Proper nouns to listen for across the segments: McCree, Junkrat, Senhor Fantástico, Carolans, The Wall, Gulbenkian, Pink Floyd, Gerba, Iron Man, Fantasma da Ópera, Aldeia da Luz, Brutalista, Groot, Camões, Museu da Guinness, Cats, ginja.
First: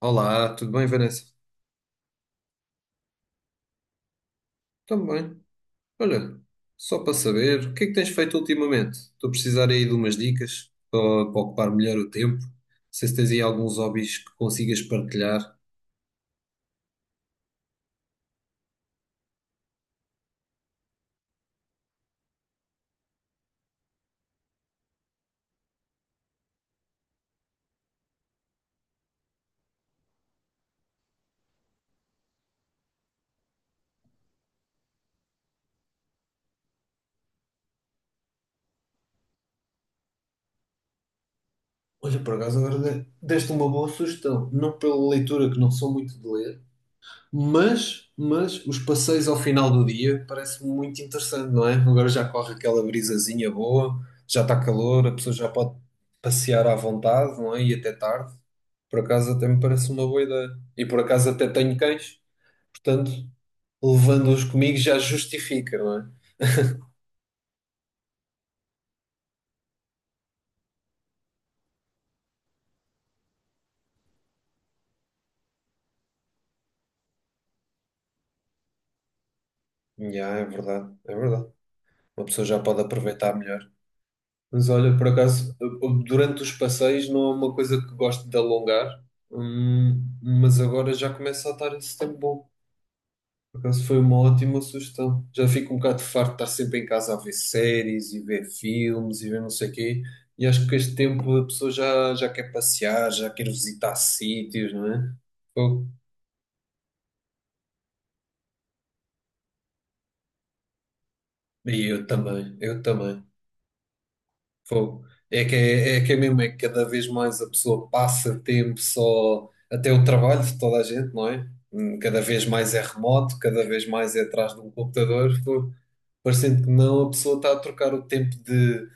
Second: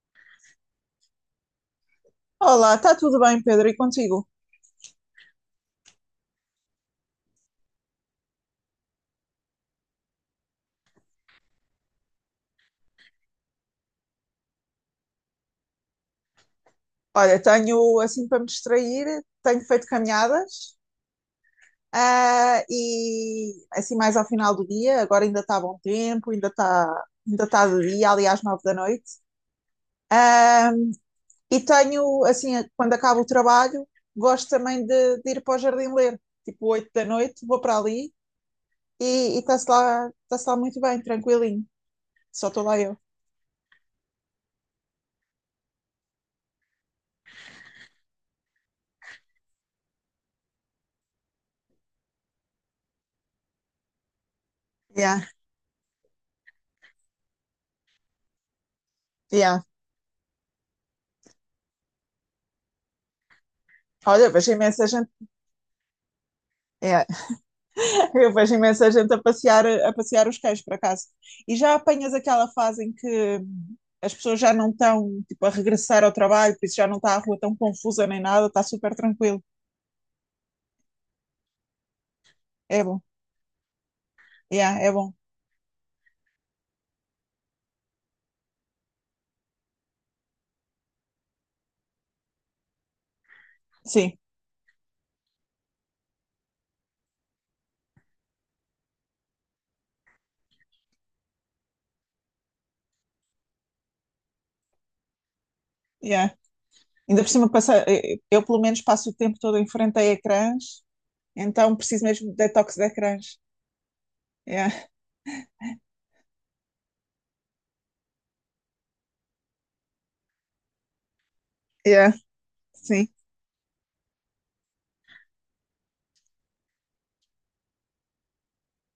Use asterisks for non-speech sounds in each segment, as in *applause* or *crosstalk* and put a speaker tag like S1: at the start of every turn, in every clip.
S1: Olá, tudo bem, Vanessa?
S2: Olá, está tudo bem, Pedro? E contigo?
S1: Também. Olha, só para saber, o que é que tens feito ultimamente? Estou a precisar aí de umas dicas para ocupar melhor o tempo. Não sei se tens aí alguns hobbies que consigas partilhar.
S2: Olha, tenho assim para me distrair, tenho feito caminhadas, e assim mais ao final do dia, agora ainda está bom tempo, ainda está de dia, ali às 9 da noite. Ah, e tenho, assim, quando acabo o trabalho, gosto também de ir para o jardim ler, tipo 8 da noite, vou para ali e e está-se lá muito bem, tranquilinho,
S1: Olha, por
S2: só
S1: acaso
S2: estou lá
S1: agora
S2: eu.
S1: deste uma boa sugestão. Não pela leitura, que não sou muito de ler. Mas os passeios ao final do dia parece muito interessante, não é? Agora já corre aquela brisazinha boa, já está calor, a
S2: Yeah,
S1: pessoa já pode passear à vontade, não é? E até tarde. Por acaso até me
S2: yeah.
S1: parece uma boa ideia. E por acaso até tenho cães, portanto,
S2: Olha,
S1: levando-os
S2: vejo
S1: comigo
S2: imensa
S1: já
S2: gente.
S1: justifica, não
S2: Yeah, eu vejo imensa gente a passear os cães, por acaso. E já apanhas aquela fase em que as pessoas já não estão, tipo, a regressar ao trabalho, por isso já não está a rua tão confusa nem nada, está super tranquilo.
S1: é? Já, é verdade, é verdade. Uma pessoa já pode
S2: É bom.
S1: aproveitar melhor. Mas
S2: Yeah, é
S1: olha, por
S2: bom.
S1: acaso, durante os passeios não é uma coisa que gosto de alongar. Mas agora já começa a estar esse tempo bom. Por acaso foi uma
S2: Sim,
S1: ótima sugestão. Já fico um bocado farto de estar sempre em casa a ver séries e ver filmes e ver não sei o quê. E acho que com este tempo a pessoa já quer passear, já quer visitar sítios, não é? Fogo.
S2: yeah. Ainda por cima, passa, eu pelo menos passo o tempo todo em frente a ecrãs, então
S1: E
S2: preciso
S1: eu
S2: mesmo de
S1: também,
S2: detox
S1: eu
S2: de
S1: também.
S2: ecrãs. Yeah,
S1: Fogo. É que é mesmo, é que cada vez mais a pessoa passa tempo só, até o trabalho de toda a gente, não é?
S2: yeah,
S1: Cada vez mais é
S2: sim,
S1: remoto, cada vez mais é atrás de um computador. Fogo. Parecendo que não, a pessoa está a trocar o tempo de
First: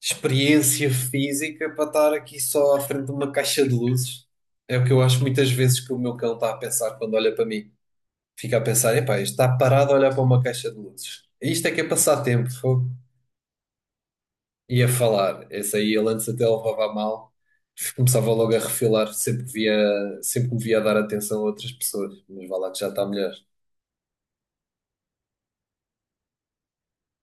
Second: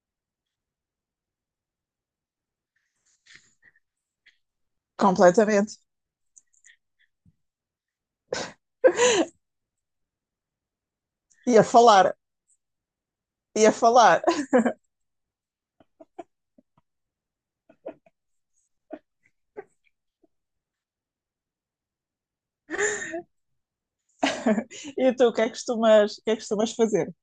S1: experiência física para estar aqui só à frente de uma caixa de luzes. É o que eu acho muitas
S2: completamente.
S1: vezes que o meu cão está a pensar quando olha para mim. Fica a pensar, epá, isto está parado a olhar para uma caixa de luzes.
S2: E a
S1: Isto é que é
S2: falar,
S1: passar tempo, fogo.
S2: e a falar. *laughs*
S1: E a falar. Esse aí ele antes até levava a mal. Começava logo a refilar sempre que me via a dar atenção a outras pessoas. Mas vá lá que já está melhor.
S2: E tu, o que é que costumas fazer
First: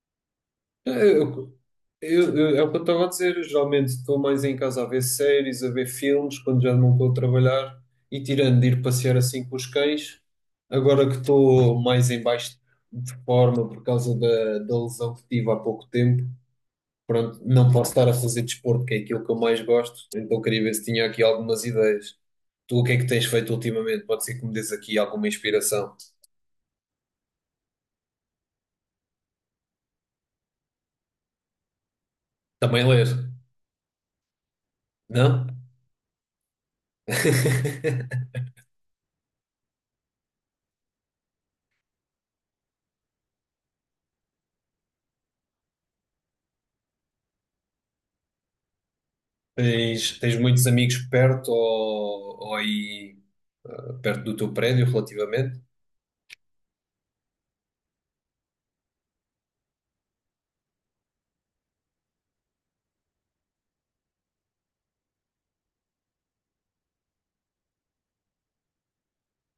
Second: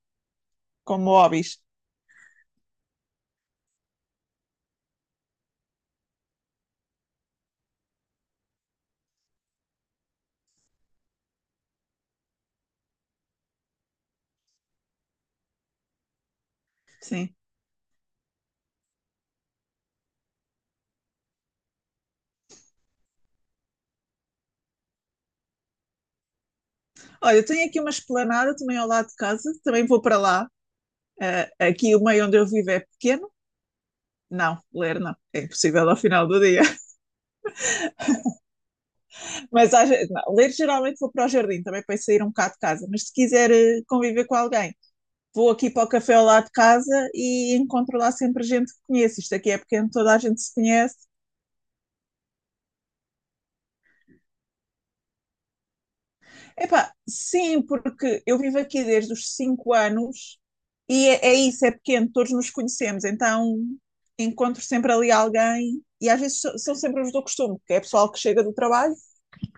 S1: É,
S2: como hobbies?
S1: É o que eu estava a dizer. Eu Geralmente estou mais em casa a ver séries, a ver filmes, quando já não estou a trabalhar e tirando de ir passear assim com os cães. Agora que estou mais em baixo de forma por causa da lesão que tive há pouco tempo,
S2: Sim.
S1: pronto, não posso estar a fazer desporto, que é aquilo que eu mais gosto. Então queria ver se tinha aqui algumas ideias. Tu o que é que tens feito ultimamente? Pode ser que me dês aqui alguma inspiração.
S2: Olha, eu tenho aqui uma esplanada também ao lado de casa, também vou para lá. Eh, aqui o meio onde eu vivo é
S1: Também ler,
S2: pequeno. Não, ler não, é
S1: não?
S2: impossível ao final do dia. *laughs*
S1: *laughs*
S2: Mas não, ler geralmente vou para o jardim, também para sair um bocado de casa. Mas se quiser conviver com alguém, vou aqui para o café ao lado de casa e encontro lá sempre gente que conheço. Isto aqui é pequeno, toda
S1: Tens,
S2: a
S1: tens
S2: gente se
S1: muitos
S2: conhece.
S1: amigos perto ou aí perto do teu prédio, relativamente?
S2: Epá, sim, porque eu vivo aqui desde os 5 anos e é, é isso, é pequeno, todos nos conhecemos, então encontro sempre ali alguém e às vezes são sempre os do costume, que é pessoal que chega do trabalho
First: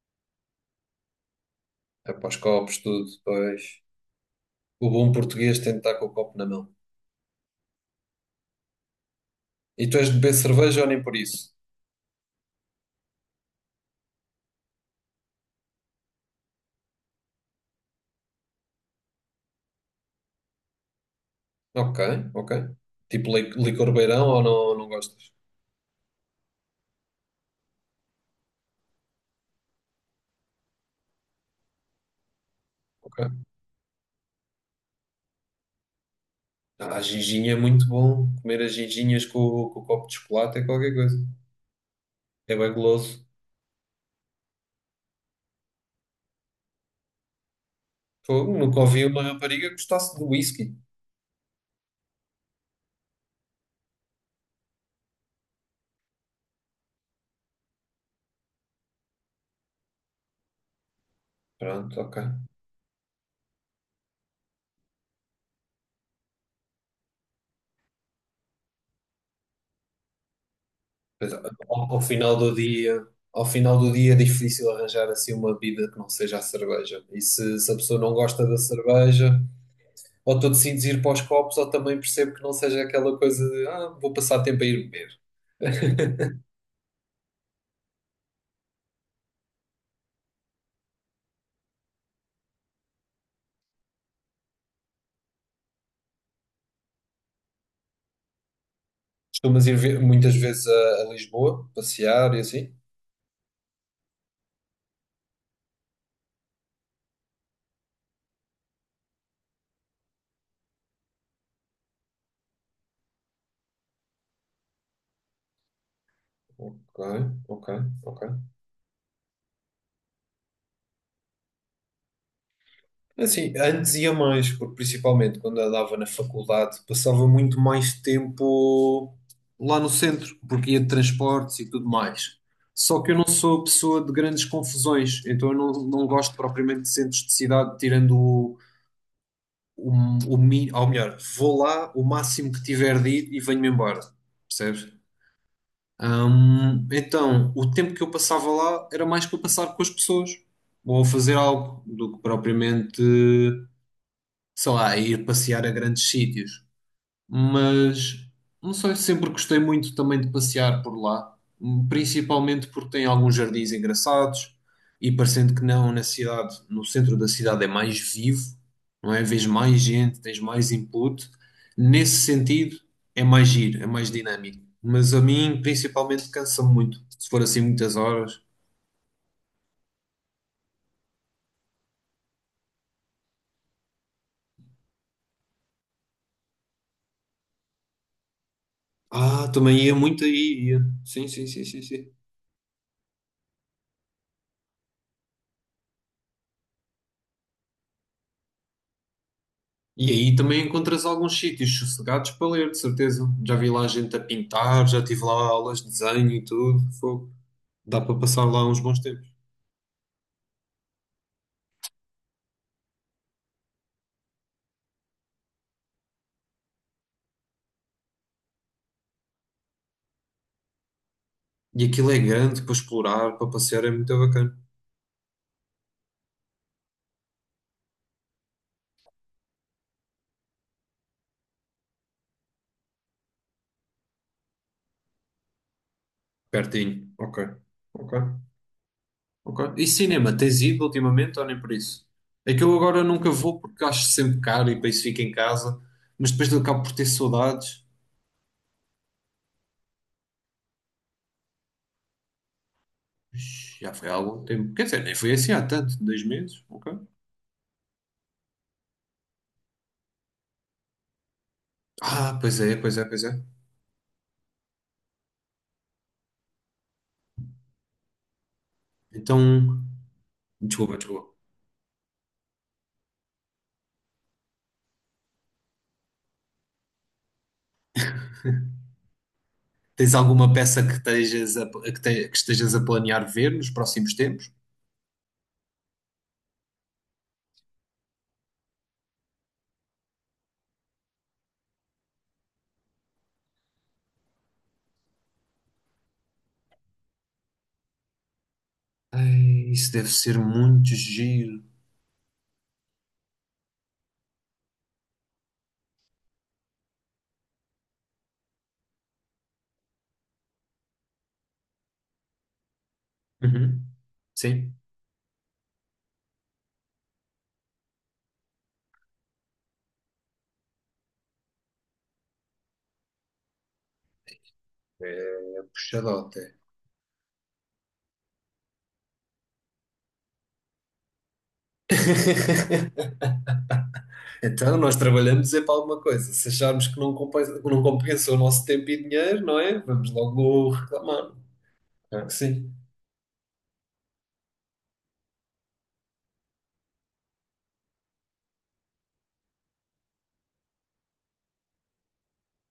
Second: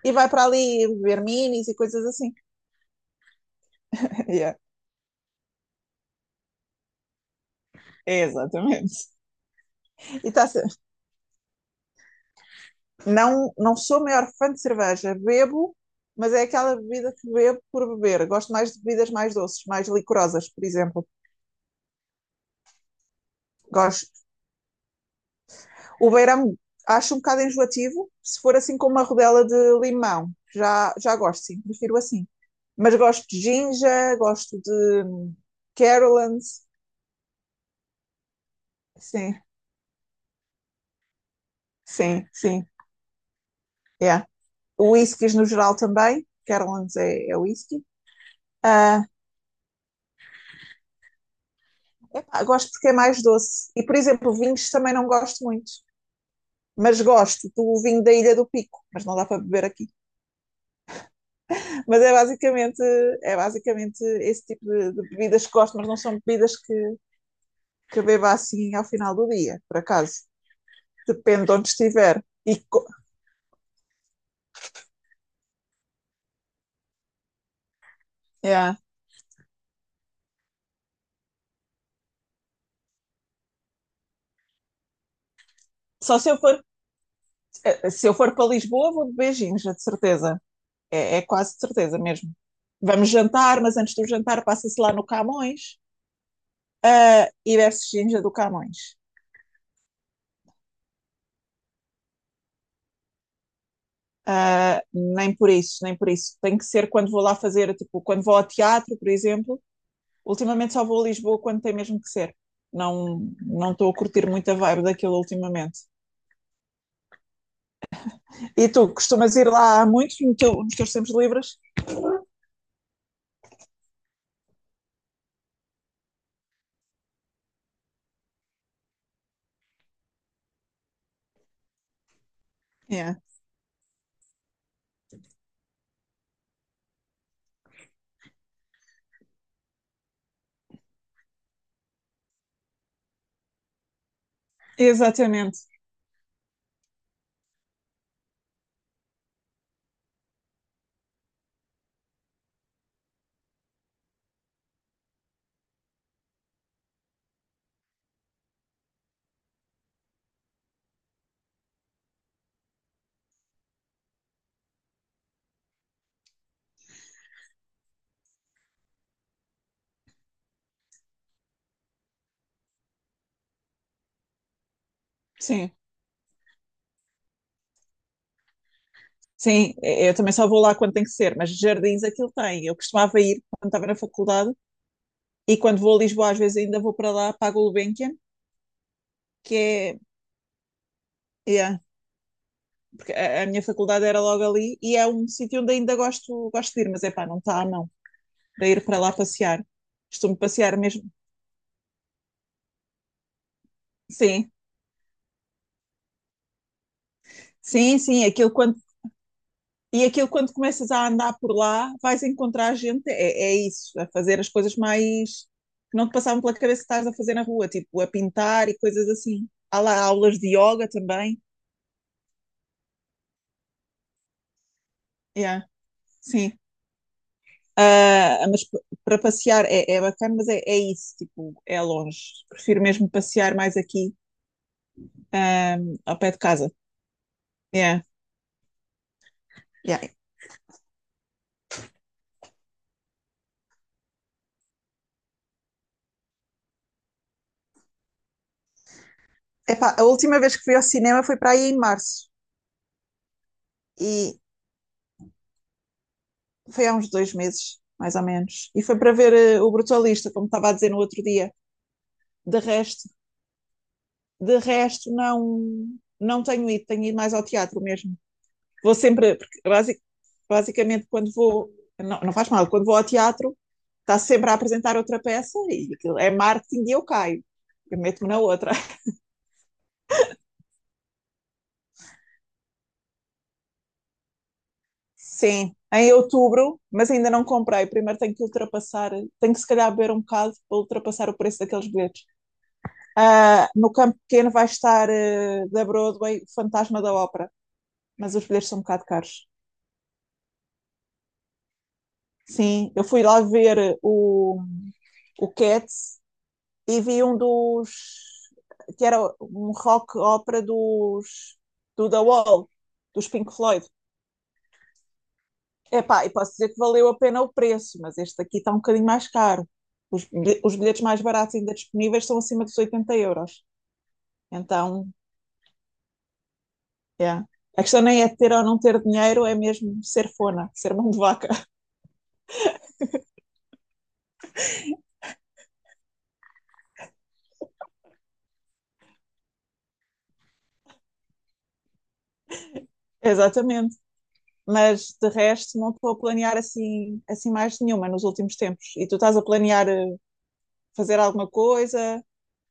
S2: e vai para ali ver minis e coisas
S1: É para
S2: assim.
S1: os copos, tudo. Pois.
S2: *laughs* Yeah,
S1: O bom português tem de estar com o copo na mão.
S2: é exatamente.
S1: E tu és de beber
S2: E tá, se-
S1: cerveja ou nem por isso?
S2: não, não sou a maior fã de cerveja, bebo, mas é aquela bebida que bebo por beber. Gosto mais de bebidas mais doces, mais licorosas, por exemplo.
S1: Ok, ok. Tipo licor
S2: Gosto.
S1: beirão ou não, não gostas?
S2: O beirão acho um bocado enjoativo, se for assim com uma rodela de limão. Já gosto, sim, prefiro assim. Mas
S1: Ok.
S2: gosto de ginger, gosto de Carolans,
S1: Ah, a ginginha é muito bom. Comer as ginginhas com,
S2: sim,
S1: com o copo de chocolate é qualquer coisa.
S2: sim,
S1: É
S2: sim,
S1: bem goloso.
S2: yeah. Whiskies no geral também, Carolans é whisky.
S1: Fogo, nunca ouvi
S2: Ah,
S1: uma rapariga que gostasse de whisky.
S2: epá, gosto porque é mais doce. E, por exemplo, vinhos também não gosto muito. Mas gosto do vinho da Ilha do Pico, mas não dá para beber aqui.
S1: Pronto,
S2: Mas é
S1: ok.
S2: basicamente, é basicamente esse tipo de bebidas que gosto, mas não são bebidas que beba assim ao final do dia, por acaso.
S1: Pois,
S2: Depende de onde estiver.
S1: Ao final do dia é difícil arranjar assim uma bebida que não seja a cerveja. E se a pessoa não gosta da
S2: É.
S1: cerveja, ou tu decides ir para os copos, ou também percebo que não seja aquela coisa de ah, vou passar tempo a ir beber.
S2: Só se eu for, se eu for para Lisboa, vou de beijinhos, é de certeza. É, é quase de certeza mesmo. Vamos jantar, mas antes do jantar passa-se lá no Camões e bebe-se ginja do Camões.
S1: Costumas ir ver muitas vezes a Lisboa, passear e assim?
S2: Ah, nem por isso, nem por isso. Tem que ser quando vou lá fazer, tipo, quando vou ao teatro, por exemplo. Ultimamente só vou a Lisboa quando tem mesmo que ser. Não, não estou a curtir muito a vibe daquilo ultimamente.
S1: Ok, ok, ok.
S2: E tu costumas ir lá há muito no teu- nos teus tempos livres?
S1: Assim, antes ia mais, porque principalmente quando andava na faculdade, passava muito mais tempo lá no centro, porque ia de transportes e tudo mais. Só que eu
S2: É,
S1: não sou a pessoa de grandes confusões, então eu não gosto propriamente de centros de cidade, tirando o, ou melhor, vou lá o máximo que tiver de ir e venho-me embora, percebes?
S2: exatamente,
S1: Então, o tempo que eu passava lá era mais para passar com as pessoas, ou a fazer algo, do que propriamente sei lá, ir passear a grandes sítios. Mas não sei, sempre gostei muito também de passear por lá, principalmente porque tem alguns jardins engraçados e parecendo que não, no centro da cidade é mais vivo, não é? Vês mais gente, tens mais input. Nesse sentido, é mais giro, é mais dinâmico. Mas a mim,
S2: sim.
S1: principalmente, cansa-me muito. Se for assim muitas horas.
S2: Sim, eu também só vou lá quando tem que ser, mas jardins aquilo tem. Eu costumava ir quando estava na faculdade e quando vou a Lisboa, às vezes ainda vou para lá, para a Gulbenkian,
S1: Ah,
S2: que
S1: também ia
S2: é,
S1: muito aí, ia. Sim, sim, sim,
S2: yeah,
S1: sim, sim.
S2: porque a minha faculdade era logo ali e é um sítio onde ainda gosto, gosto de ir, mas é pá, não está não, para ir para lá passear.
S1: E aí
S2: Costumo
S1: também
S2: passear
S1: encontras
S2: mesmo.
S1: alguns sítios sossegados para ler, de certeza. Já vi lá gente a
S2: Sim,
S1: pintar, já tive lá aulas de desenho e tudo. Fogo.
S2: sim,
S1: Dá para
S2: sim,
S1: passar
S2: aquilo
S1: lá
S2: quando.
S1: uns bons tempos.
S2: E aquilo, quando começas a andar por lá, vais encontrar gente, é, é isso, a fazer as coisas mais que não te passavam pela cabeça que estás a fazer na rua, tipo a pintar e coisas assim. Há lá aulas de yoga também.
S1: E aquilo é grande para explorar, para passear, é muito bacana.
S2: Yeah, sim. Ah, mas p- Para passear é, é bacana, mas é, é isso, tipo, é longe. Prefiro mesmo passear mais aqui, ah, ao pé de casa.
S1: Pertinho. Ok.
S2: Yeah.
S1: Ok. Ok. E
S2: Yeah.
S1: cinema, tens ido ultimamente ou nem por isso? É que eu agora nunca vou porque acho sempre caro e para isso fico em casa. Mas depois eu acabo por ter saudades.
S2: Epá, a última vez que fui ao cinema foi para aí em março.
S1: Ixi, já foi há
S2: E
S1: algum tempo. Quer dizer, nem foi assim há tanto, 2 meses.
S2: foi
S1: Ok.
S2: há uns dois meses, mais ou menos. E foi para ver o Brutalista, como estava a dizer no outro dia.
S1: Ah,
S2: De
S1: pois é, pois
S2: resto,
S1: é, pois é.
S2: de resto não, não tenho ido, tenho ido mais ao teatro mesmo. Vou sempre,
S1: Então.
S2: porque basic,
S1: Desculpa,
S2: basicamente
S1: desculpa.
S2: quando vou, não, não faz mal, quando vou ao teatro, está sempre a apresentar outra peça e é marketing e eu caio. Eu meto-me na outra. *laughs*
S1: Tens alguma peça que estejas a planear ver nos próximos tempos?
S2: Sim, em outubro, mas ainda não comprei. Primeiro tenho que ultrapassar, tenho que se calhar beber um bocado para ultrapassar o preço daqueles bilhetes. Ah, no campo pequeno vai estar ah, da Broadway o Fantasma da Ópera, mas os bilhetes são um bocado caros.
S1: Ai, isso deve ser muito giro.
S2: Sim, eu fui lá ver o Cats e vi um dos que era um rock ópera dos do The Wall, dos Pink Floyd.
S1: Uhum. Sim.
S2: Epá, e posso dizer que valeu a pena o preço, mas este aqui está um bocadinho mais caro. Os, os bilhetes mais baratos ainda disponíveis são acima dos 80€. Então,
S1: Puxado até.
S2: yeah. A questão nem é ter ou não ter dinheiro, é mesmo ser fona, ser mão de vaca. *laughs*
S1: *laughs* Então, nós trabalhamos é para alguma coisa. Se acharmos que não compensa o nosso tempo e dinheiro, não é? Vamos logo reclamar. Claro que sim.
S2: Exatamente. Mas de resto não estou a planear assim mais nenhuma nos últimos tempos. E tu estás a planear fazer alguma coisa,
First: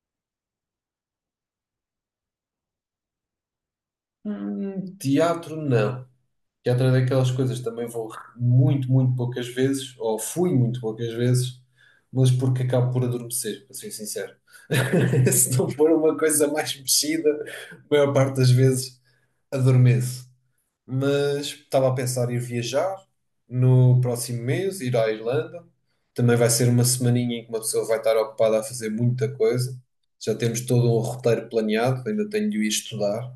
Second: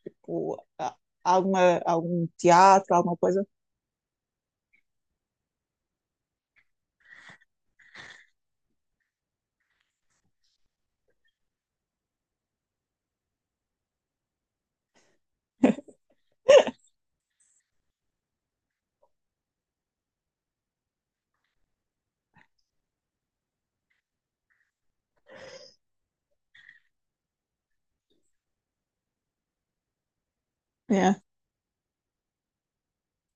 S2: Tipo, a- alguma, algum teatro, alguma coisa?
S1: Hum, teatro, não. Que é outra daquelas coisas, também vou muito, muito poucas vezes, ou fui muito poucas vezes, mas porque acabo por adormecer, para ser sincero. *laughs* Se não for uma coisa mais mexida, a maior parte das vezes adormeço. Mas estava a pensar em viajar no próximo mês, ir à Irlanda. Também vai ser uma semaninha em que uma pessoa vai estar ocupada a fazer muita coisa. Já temos todo um
S2: Yeah.
S1: roteiro planeado, ainda tenho de o ir estudar,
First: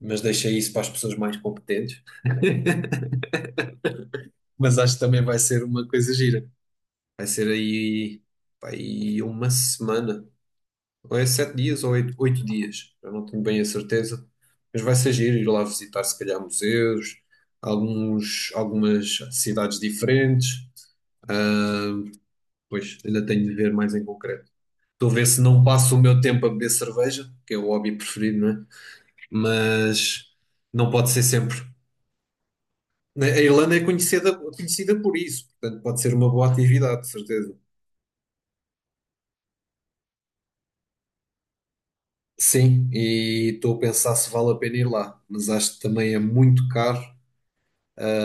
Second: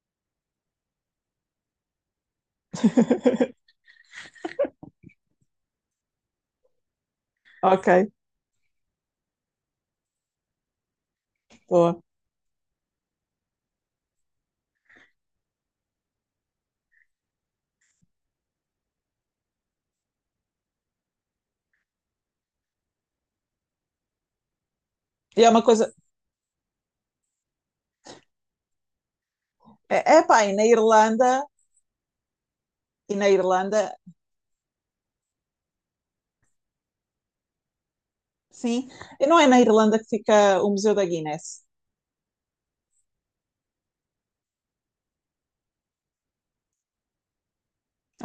S1: mas deixei isso para as pessoas mais competentes. *laughs*
S2: *laughs*
S1: Mas acho que também vai ser uma coisa gira. Vai ser
S2: Ok,
S1: aí, pá, aí uma semana, ou é 7 dias ou
S2: boa.
S1: oito dias, eu não tenho bem a certeza. Mas vai ser giro ir lá visitar, se calhar, museus, algumas cidades diferentes. Ah, pois, ainda tenho de ver mais em concreto. Estou a ver se
S2: E é
S1: não
S2: uma coisa.
S1: passo o meu tempo a beber cerveja, que é o hobby preferido, não é?
S2: É, é
S1: Mas
S2: pá,
S1: não pode ser sempre.
S2: E
S1: A
S2: na
S1: Irlanda é
S2: Irlanda,
S1: conhecida, conhecida por isso, portanto, pode ser uma boa atividade, de certeza.
S2: sim, e não é na Irlanda que fica o Museu da Guinness.
S1: Sim, e estou a pensar se vale a pena ir lá, mas acho que também é muito caro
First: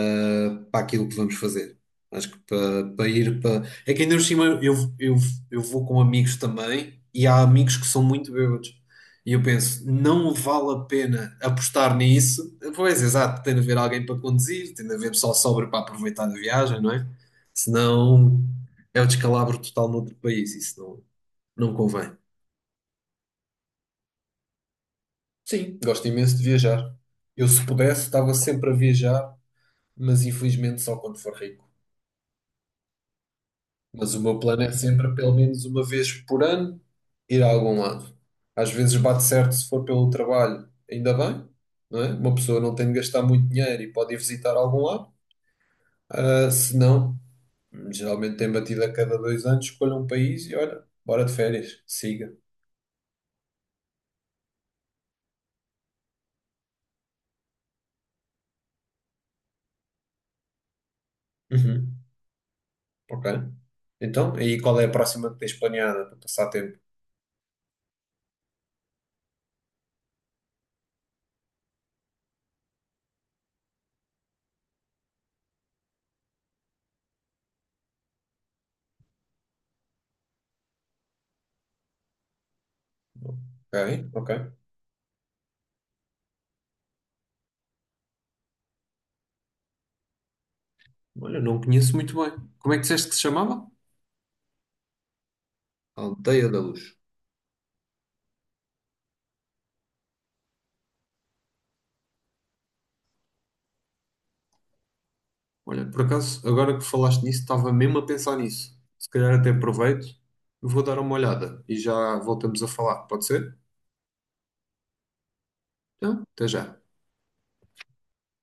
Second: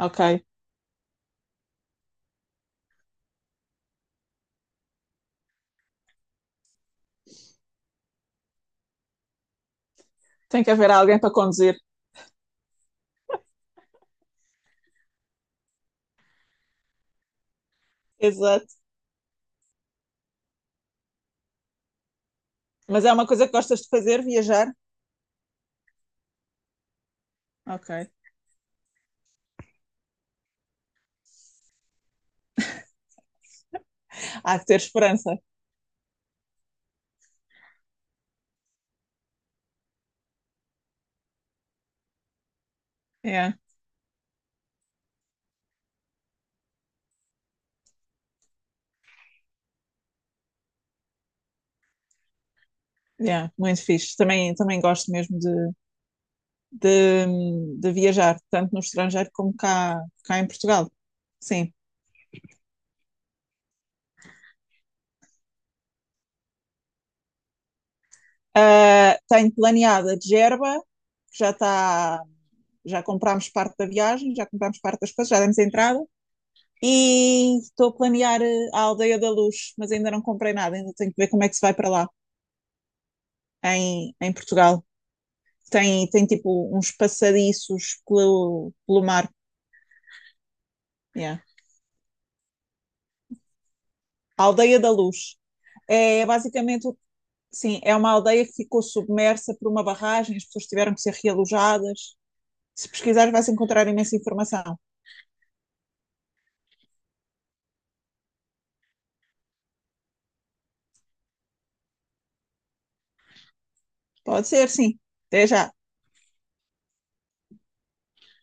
S2: Ok.
S1: para aquilo que vamos fazer. Acho que para ir para. É que ainda por cima eu vou com amigos também e há amigos que são muito bêbados. E eu penso, não
S2: Tem que
S1: vale a
S2: haver alguém para
S1: pena
S2: conduzir.
S1: apostar nisso. Pois, exato, tem de haver alguém para conduzir, tem de haver pessoal sóbrio para aproveitar a viagem, não é? Senão
S2: Exato.
S1: é o descalabro total no outro país, isso não convém.
S2: Mas é uma coisa que gostas de fazer, viajar?
S1: Sim, gosto imenso de viajar. Eu, se pudesse,
S2: Ok.
S1: estava sempre a viajar, mas infelizmente só quando for rico. Mas o meu
S2: Há
S1: plano
S2: de
S1: é
S2: ter
S1: sempre, pelo
S2: esperança.
S1: menos uma vez por ano, ir a algum lado. Às vezes bate certo se for pelo trabalho, ainda bem, não é? Uma pessoa não tem de gastar muito
S2: Yeah.
S1: dinheiro e pode ir visitar algum lado. Ah, se não, geralmente tem batido a cada 2 anos, escolha um país e olha, bora de férias, siga.
S2: Yeah, muito fixe. Também, também gosto mesmo de, de viajar, tanto no estrangeiro como cá, cá em Portugal. Sim.
S1: Uhum, ok. Então, aí qual é a próxima que tens planeada para passar tempo?
S2: Ah, tenho planeada a de Gerba, que já está. Já comprámos parte da viagem, já comprámos parte das coisas, já demos a entrada. E estou a planear a Aldeia da Luz, mas ainda não comprei nada, ainda tenho que ver como é que se vai para lá,
S1: Ok, ok.
S2: em Portugal. Tem, tem tipo uns passadiços pelo, pelo mar.
S1: Olha,
S2: Yeah.
S1: não conheço muito bem. Como é que disseste que se chamava?
S2: A Aldeia da Luz. É
S1: Aldeia da
S2: basicamente,
S1: Luz.
S2: sim, é uma aldeia que ficou submersa por uma barragem, as pessoas tiveram que ser realojadas. Se pesquisares, vais encontrar imensa informação.
S1: Olha, por acaso, agora que falaste nisso, estava mesmo a pensar nisso. Se calhar até aproveito, vou dar uma olhada e já voltamos a falar, pode ser?
S2: Pode ser, sim. Até já.
S1: Então, até já.